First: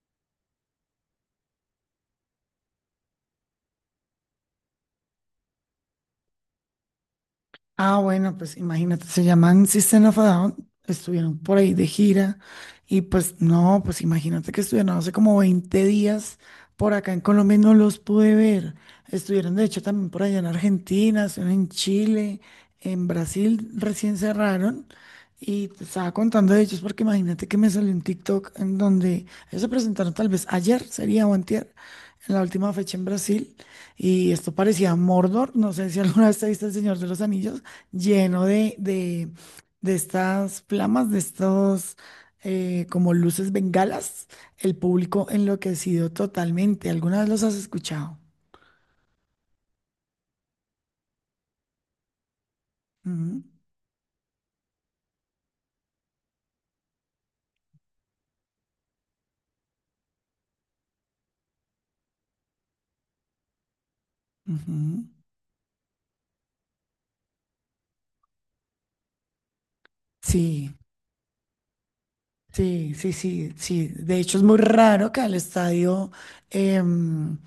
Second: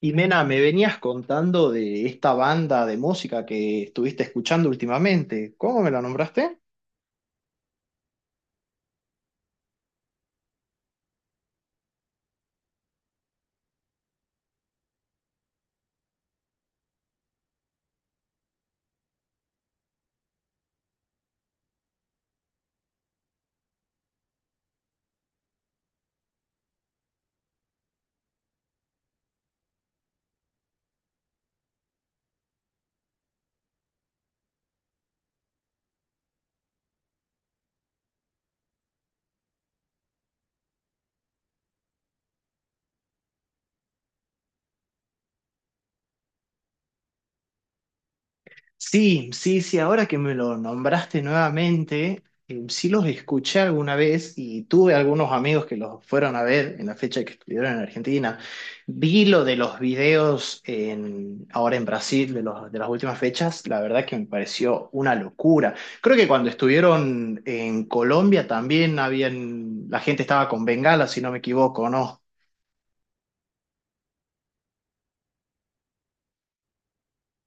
Y Mena, me venías contando de esta banda de música que estuviste escuchando últimamente. ¿Cómo me la nombraste? Ah, bueno, pues imagínate, se llaman System of a Down, estuvieron por ahí de gira y pues no, pues imagínate que estuvieron hace como 20 días por acá en Colombia y no los pude ver. Estuvieron de hecho también por allá en Argentina, estuvieron en Chile, en Brasil recién cerraron y te estaba contando de ellos porque imagínate que me salió un TikTok en donde ellos se presentaron tal vez ayer, sería o antier, en la última fecha en Brasil. Y esto parecía Mordor, no sé si alguna vez te viste El Señor de los Anillos, lleno de estas flamas, de estos como luces bengalas, el público enloquecido totalmente. ¿Alguna vez los has escuchado? Sí, sí, sí, ahora que me lo nombraste nuevamente, sí los Ujú, escuché alguna vez y tuve algunos amigos que los fueron a ver en la fecha que estuvieron en Argentina. Vi lo de los videos en, ahora en Brasil de los, de las últimas fechas, la verdad que me pareció ujú. una locura. Creo que cuando estuvieron en Colombia también habían, la gente estaba con Sí. bengala, si no me equivoco, ¿no? Sí, sí, sí, sí. De hecho, es muy raro que al estadio em,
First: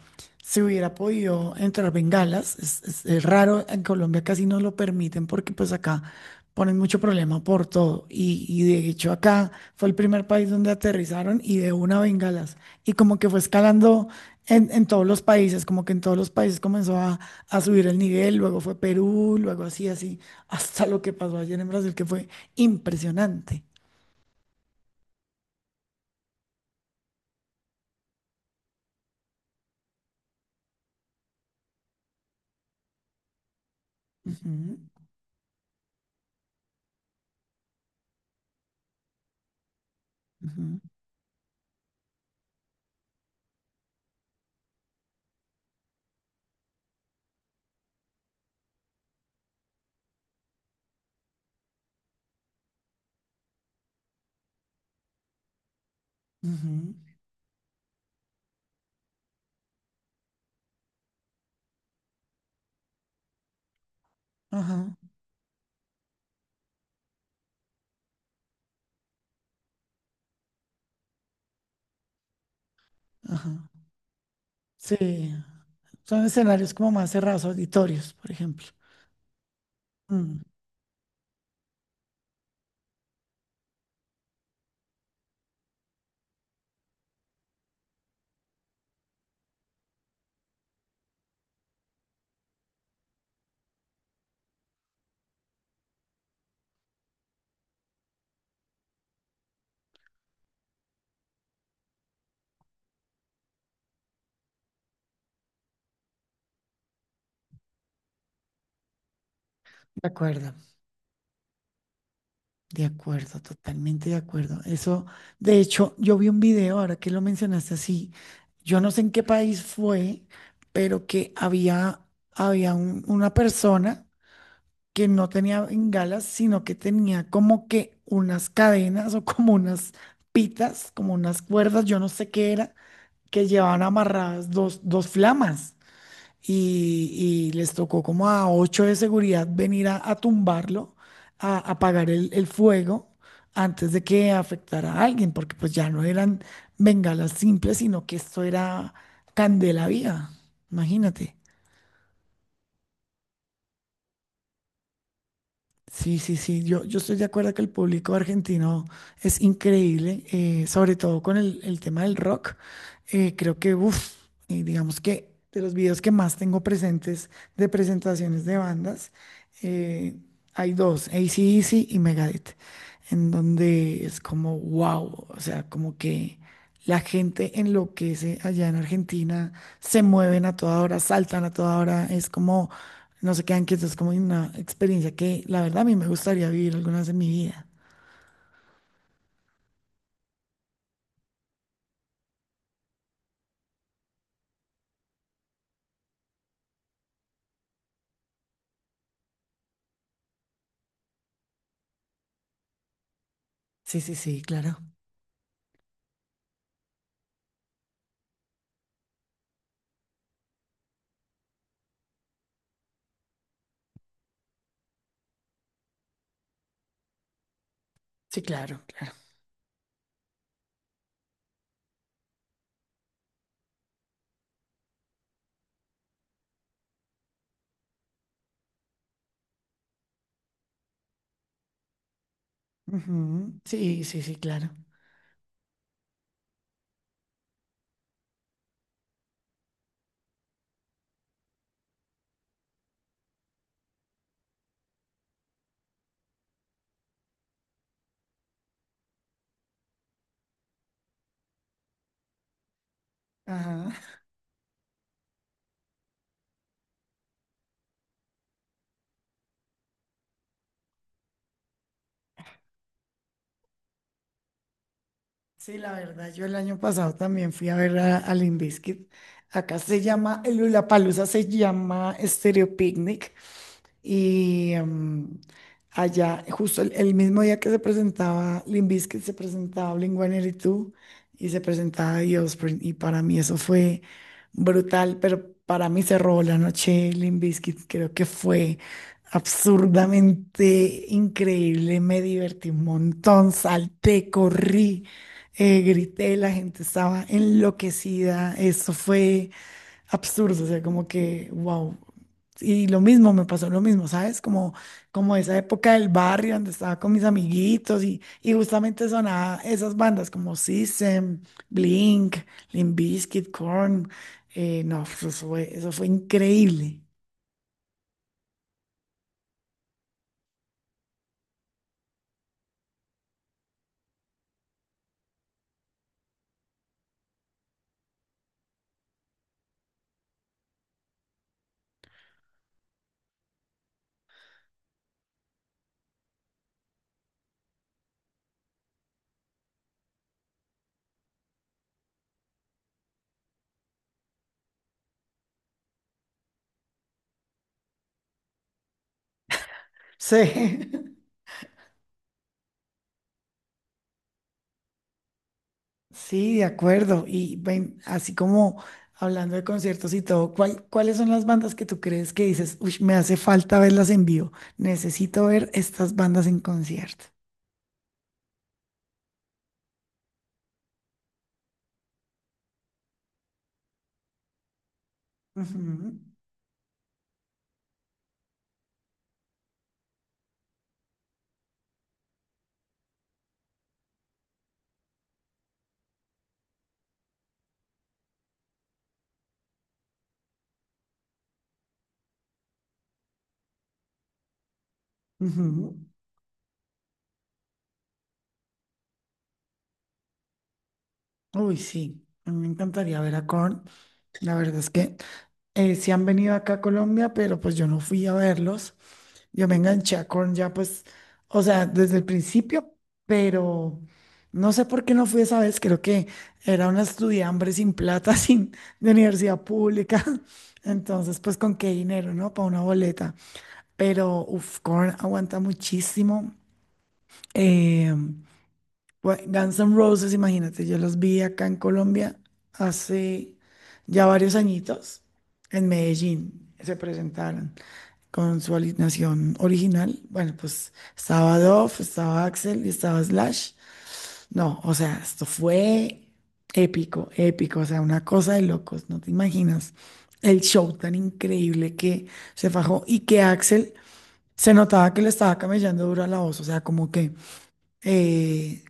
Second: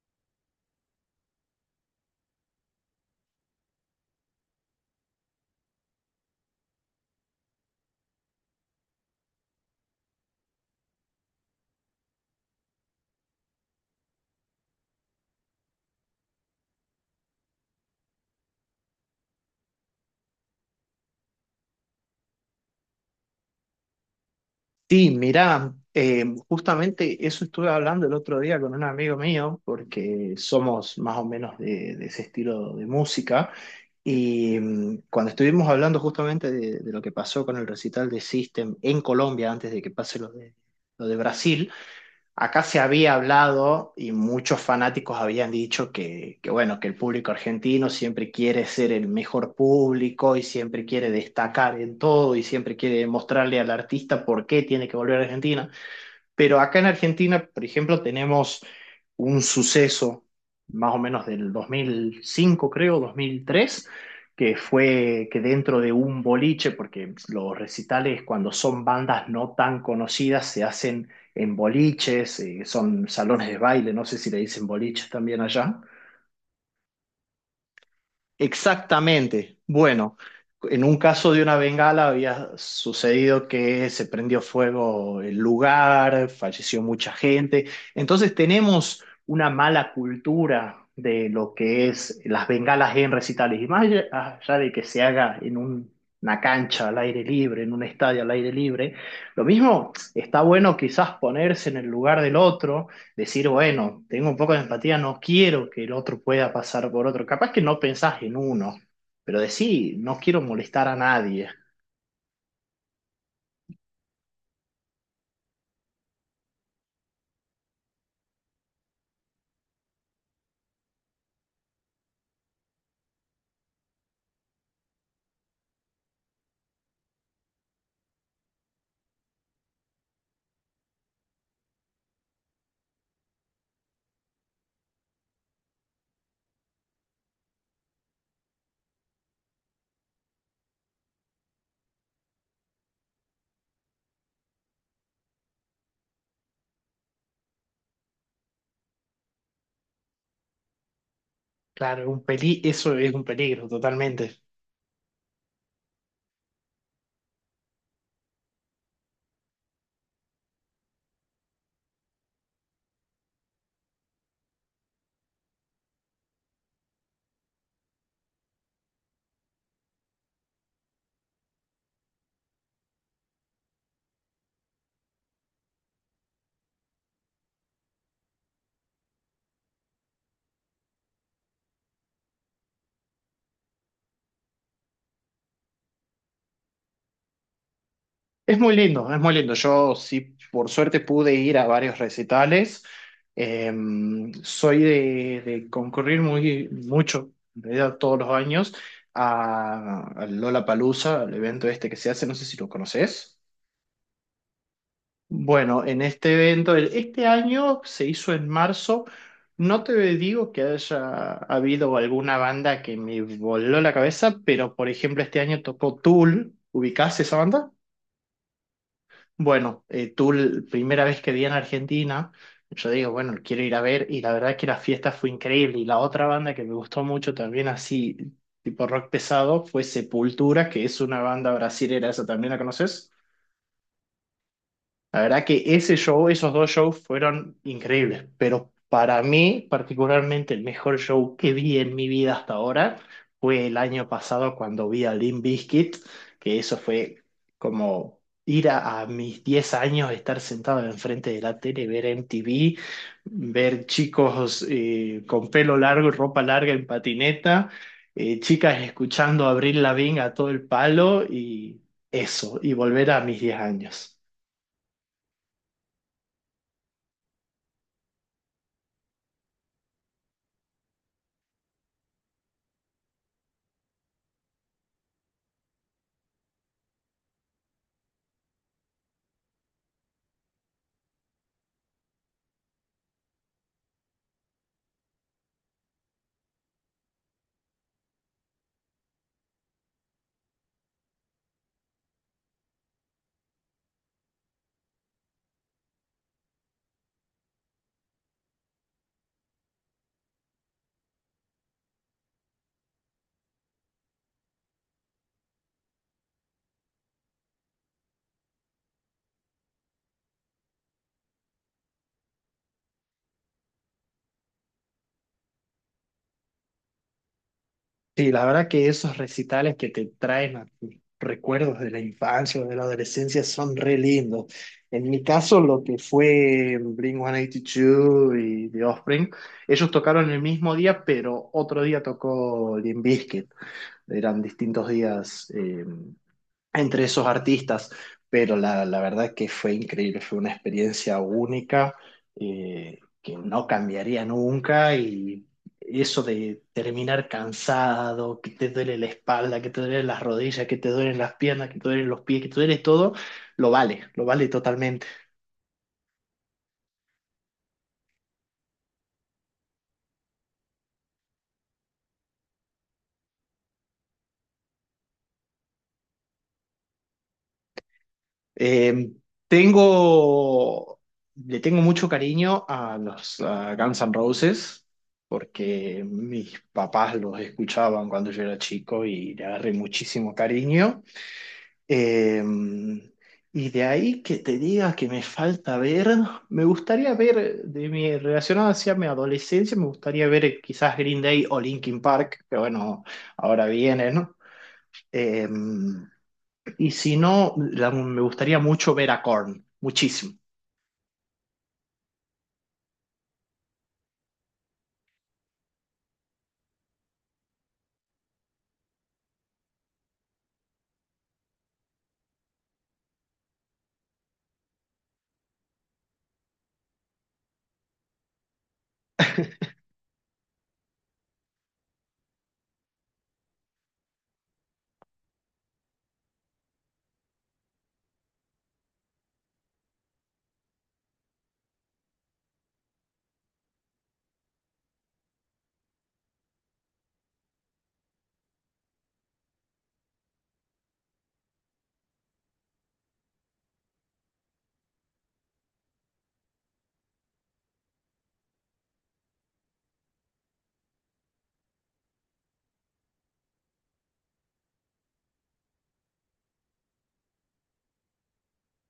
se hubiera podido entrar bengalas. Es raro, en Colombia casi no lo permiten porque pues acá ponen mucho problema por todo. Y de hecho acá fue el primer país donde aterrizaron y de una bengalas. Y como que fue escalando en todos los países, como que en todos los países comenzó a subir el nivel, luego fue Perú, luego así, así, hasta lo que pasó ayer en Brasil, que fue impresionante. Sí, mirá, justamente eso estuve hablando el otro día con un amigo mío, porque somos más o menos de, ese estilo de música, y Ujú. Cuando estuvimos hablando justamente de, lo que pasó con el recital de System en Colombia antes de que pase Ujú, lo de Brasil. Acá se había hablado y muchos fanáticos habían dicho que, bueno, que el público argentino siempre quiere ser el mejor público y siempre quiere destacar en todo y siempre quiere mostrarle al artista por qué tiene que volver a Argentina. Pero acá en ujú. Argentina, por ejemplo, tenemos un suceso más o menos del 2005, creo, 2003, que Ajá, fue que dentro de un boliche, porque los recitales cuando son bandas no tan conocidas se hacen en boliches, son salones de ajá. baile, no sé si le dicen boliches Sí, también allá. son escenarios como más cerrados, auditorios, por ejemplo. Exactamente. Bueno, Mm, en un caso de una bengala había sucedido que se prendió fuego el lugar, falleció mucha gente. Entonces tenemos una mala cultura de lo que es las bengalas en recitales. Y más allá de que se haga en una cancha al aire libre, en un estadio al aire libre, lo mismo está bueno quizás ponerse en el lugar del otro decir, bueno, tengo un poco de empatía, no quiero que el otro pueda pasar por otro. Capaz que no pensás en uno, pero decir, de no quiero acuerdo, molestar a nadie. de acuerdo, totalmente de acuerdo. Eso, de hecho, yo vi un video, ahora que lo mencionaste así, yo no sé en qué país fue, pero que había una persona que no tenía bengalas, sino que tenía como que unas cadenas o como unas pitas, como unas cuerdas, yo no sé qué era que llevaban amarradas dos flamas y les tocó como a ocho de seguridad venir a tumbarlo, a apagar el fuego antes de que afectara a alguien, porque pues ya no eran bengalas simples, sino que esto era candela viva, imagínate. Claro, un peli, eso es un peligro totalmente. Sí, sí, sí, yo estoy de acuerdo que el público argentino es increíble, sobre todo con el tema del rock. Creo que, uff, digamos que de los videos que más tengo presentes de presentaciones de bandas, eh, hay dos, AC/DC y Megadeth, en donde es como, wow, o sea, como que... La gente enloquece allá en Argentina, se mueven a toda hora, saltan a toda hora, es como, no se quedan quietos, es como una experiencia que la verdad a mí me gustaría vivir alguna vez en mi vida. Es muy lindo, es muy lindo. Yo sí, por suerte pude ir a varios recitales. Eh, soy de concurrir muy mucho, en realidad todos los años, a, Lola Lollapalooza, al evento este que se hace, no sé si lo conoces. Sí, sí, sí, claro. Bueno, en este evento, este año se hizo en marzo. No te digo que haya habido alguna banda que me voló la cabeza, pero por ejemplo este año tocó Tool. ¿Ubicás esa banda? Sí, claro, claro. Bueno, Tool, primera vez que vi en Argentina, yo digo, bueno, quiero ir a ver y la verdad que la fiesta fue increíble. Y la otra banda que me gustó mucho también así, tipo rock pesado, fue Sepultura, que es una banda brasilera, ¿esa también la conoces? Ujú. Sí, sí, sí, claro. La verdad que ese show, esos dos shows fueron increíbles, pero para mí particularmente el mejor show que vi en mi vida hasta ahora fue el año pasado cuando vi a Limp Bizkit, que eso fue como ir a mis 10 años, estar sentado enfrente de la tele, ver MTV, ver Ajá. chicos con pelo largo y ropa larga en patineta, chicas escuchando a Avril Lavigne a todo el palo y eso, y volver a mis 10 años. Sí, la verdad, yo el año pasado también fui a ver a Limp Bizkit. Acá se llama, el Lollapalooza se llama Stereo Picnic. Y allá, justo el mismo día que se presentaba Limp Bizkit, se presentaba Blink-182 y se presentaba The Offspring. Y para mí eso fue brutal, pero para mí cerró la noche Limp Bizkit. Creo que fue absurdamente increíble. Me divertí un montón, salté, corrí, grité, la gente estaba enloquecida. Eso fue absurdo, o sea, como que, wow. Y lo mismo, me pasó lo mismo, ¿sabes? Como esa época del barrio donde estaba con mis amiguitos y justamente sonaba esas bandas como System, Blink, Limp Bizkit, Korn. No, eso fue increíble. Sí, la verdad que esos recitales que te traen a tus recuerdos de la infancia o de la adolescencia son re lindos. En mi caso, lo que fue Blink-182 y The Offspring, ellos tocaron el mismo día, pero otro día tocó Limp Bizkit. Eran distintos días. Entre esos artistas, pero la verdad que fue increíble, fue una experiencia única que no cambiaría nunca y eso de terminar cansado, que te duele la espalda, que te duelen las Sí. rodillas, que te duelen las piernas, que te duelen los pies, que te duele todo, lo vale totalmente. Sí, de acuerdo. Y ven, así como hablando de conciertos y todo, ¿cuáles son las bandas que tú crees que dices, uy, me hace falta verlas en vivo? Necesito ver estas bandas en concierto. Eh, tengo, le tengo mucho cariño a los a Guns N' Roses porque Ujú, mis papás los escuchaban cuando yo era chico y le agarré muchísimo cariño. Eh, y de ahí que te diga que me falta ver, me gustaría ver, relacionado hacia mi adolescencia, me gustaría ver quizás Green Day o Linkin Park, que bueno, ahora viene, ¿no? Eh, ujú. y si no, me gustaría mucho ver a Korn, muchísimo. Uy, sí, a mí me encantaría ver a Korn. La verdad es que sí han venido acá a Colombia, pero pues yo no fui a verlos. Yo me enganché a Korn ya pues, o sea, desde el principio, pero no sé por qué no fui esa vez. Creo que era una estudiambre sin plata, sin de universidad pública. Entonces, pues con qué dinero, ¿no? Para una boleta. Pero, uf, Korn aguanta muchísimo. Eh, Bueno, Guns N' Roses, imagínate, yo los vi acá en Colombia hace ya varios añitos, en Medellín, se presentaron con su alineación original. Bueno, pues estaba Dove, estaba Axel y estaba Slash. No, o sea, esto fue épico, épico, o sea, una cosa de locos, no te imaginas el show tan increíble que se fajó y que Axel se notaba que le estaba camellando duro a la voz, o sea, como que eh,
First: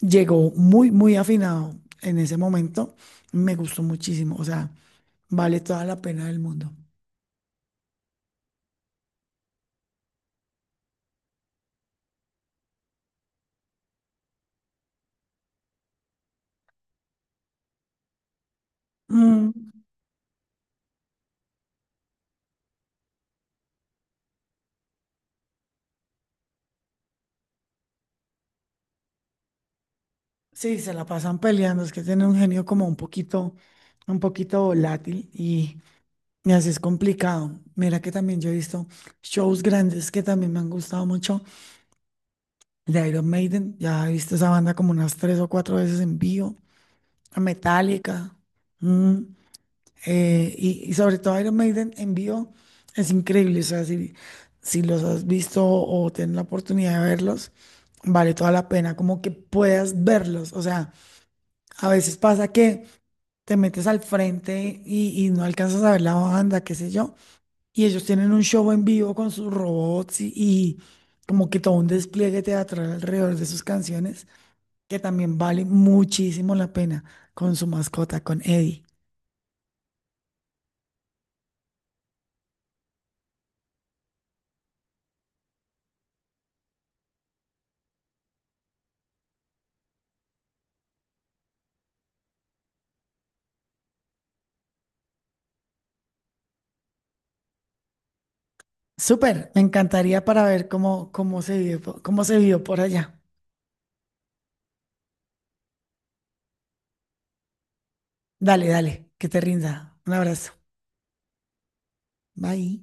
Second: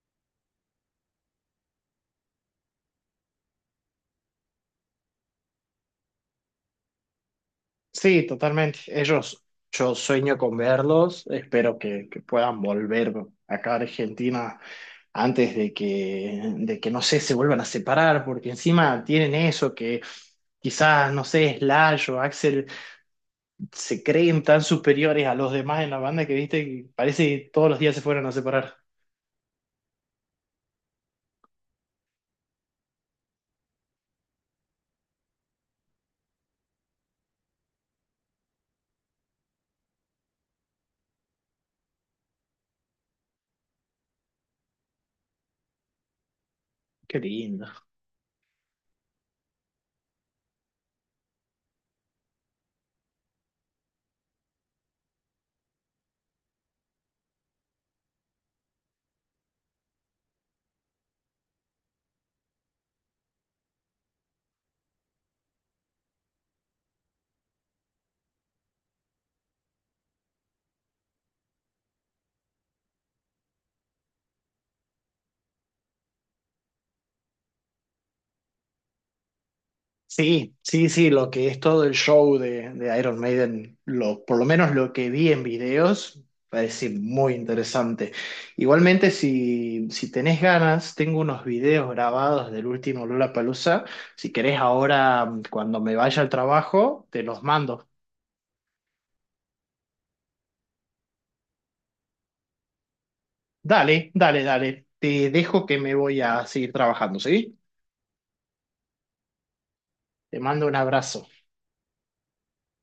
llegó muy, muy afinado en ese momento. Me gustó muchísimo, o sea, vale toda la pena del mundo. Sí, totalmente. Ellos, yo sueño con verlos. Espero que puedan volver acá a Argentina antes de que, no sé, se vuelvan a separar, porque encima tienen Mm, eso que quizás, no sé, Slash o Axel se creen tan superiores a los demás en la banda que, viste, que parece que todos los días se fueran a separar. sí, se la pasan peleando, es que tiene un genio como un poquito volátil y así es complicado. Mira que también yo he visto shows grandes que también me han gustado mucho, de Iron Maiden, ya he visto esa banda como unas tres o cuatro veces en vivo, Qué a lindo. Metallica. mm, y sobre todo Iron Maiden en vivo es increíble. O sea, si los has visto o tienes la oportunidad de verlos, vale toda la pena como que puedas verlos. O sea, a veces pasa que te metes al frente y no alcanzas a ver la banda, qué sé yo. Y ellos tienen un show en vivo con sus robots y como que todo un despliegue teatral alrededor de sus canciones, que también vale muchísimo la pena con su mascota, con Eddie. Sí, sí, sí, lo que es todo el show de Iron Maiden, lo, por lo menos lo que vi en videos, parece muy interesante. Igualmente, si, si tenés ganas, tengo unos videos grabados del último Lollapalooza. Si querés ahora, cuando me vaya al trabajo, te los mando. Súper, me encantaría para ver cómo se vive, cómo se vivió por allá. Dale, dale, dale. Te dejo que me voy a seguir trabajando, ¿sí? Dale, dale, que te rinda. Un Te abrazo. mando un abrazo. Bye.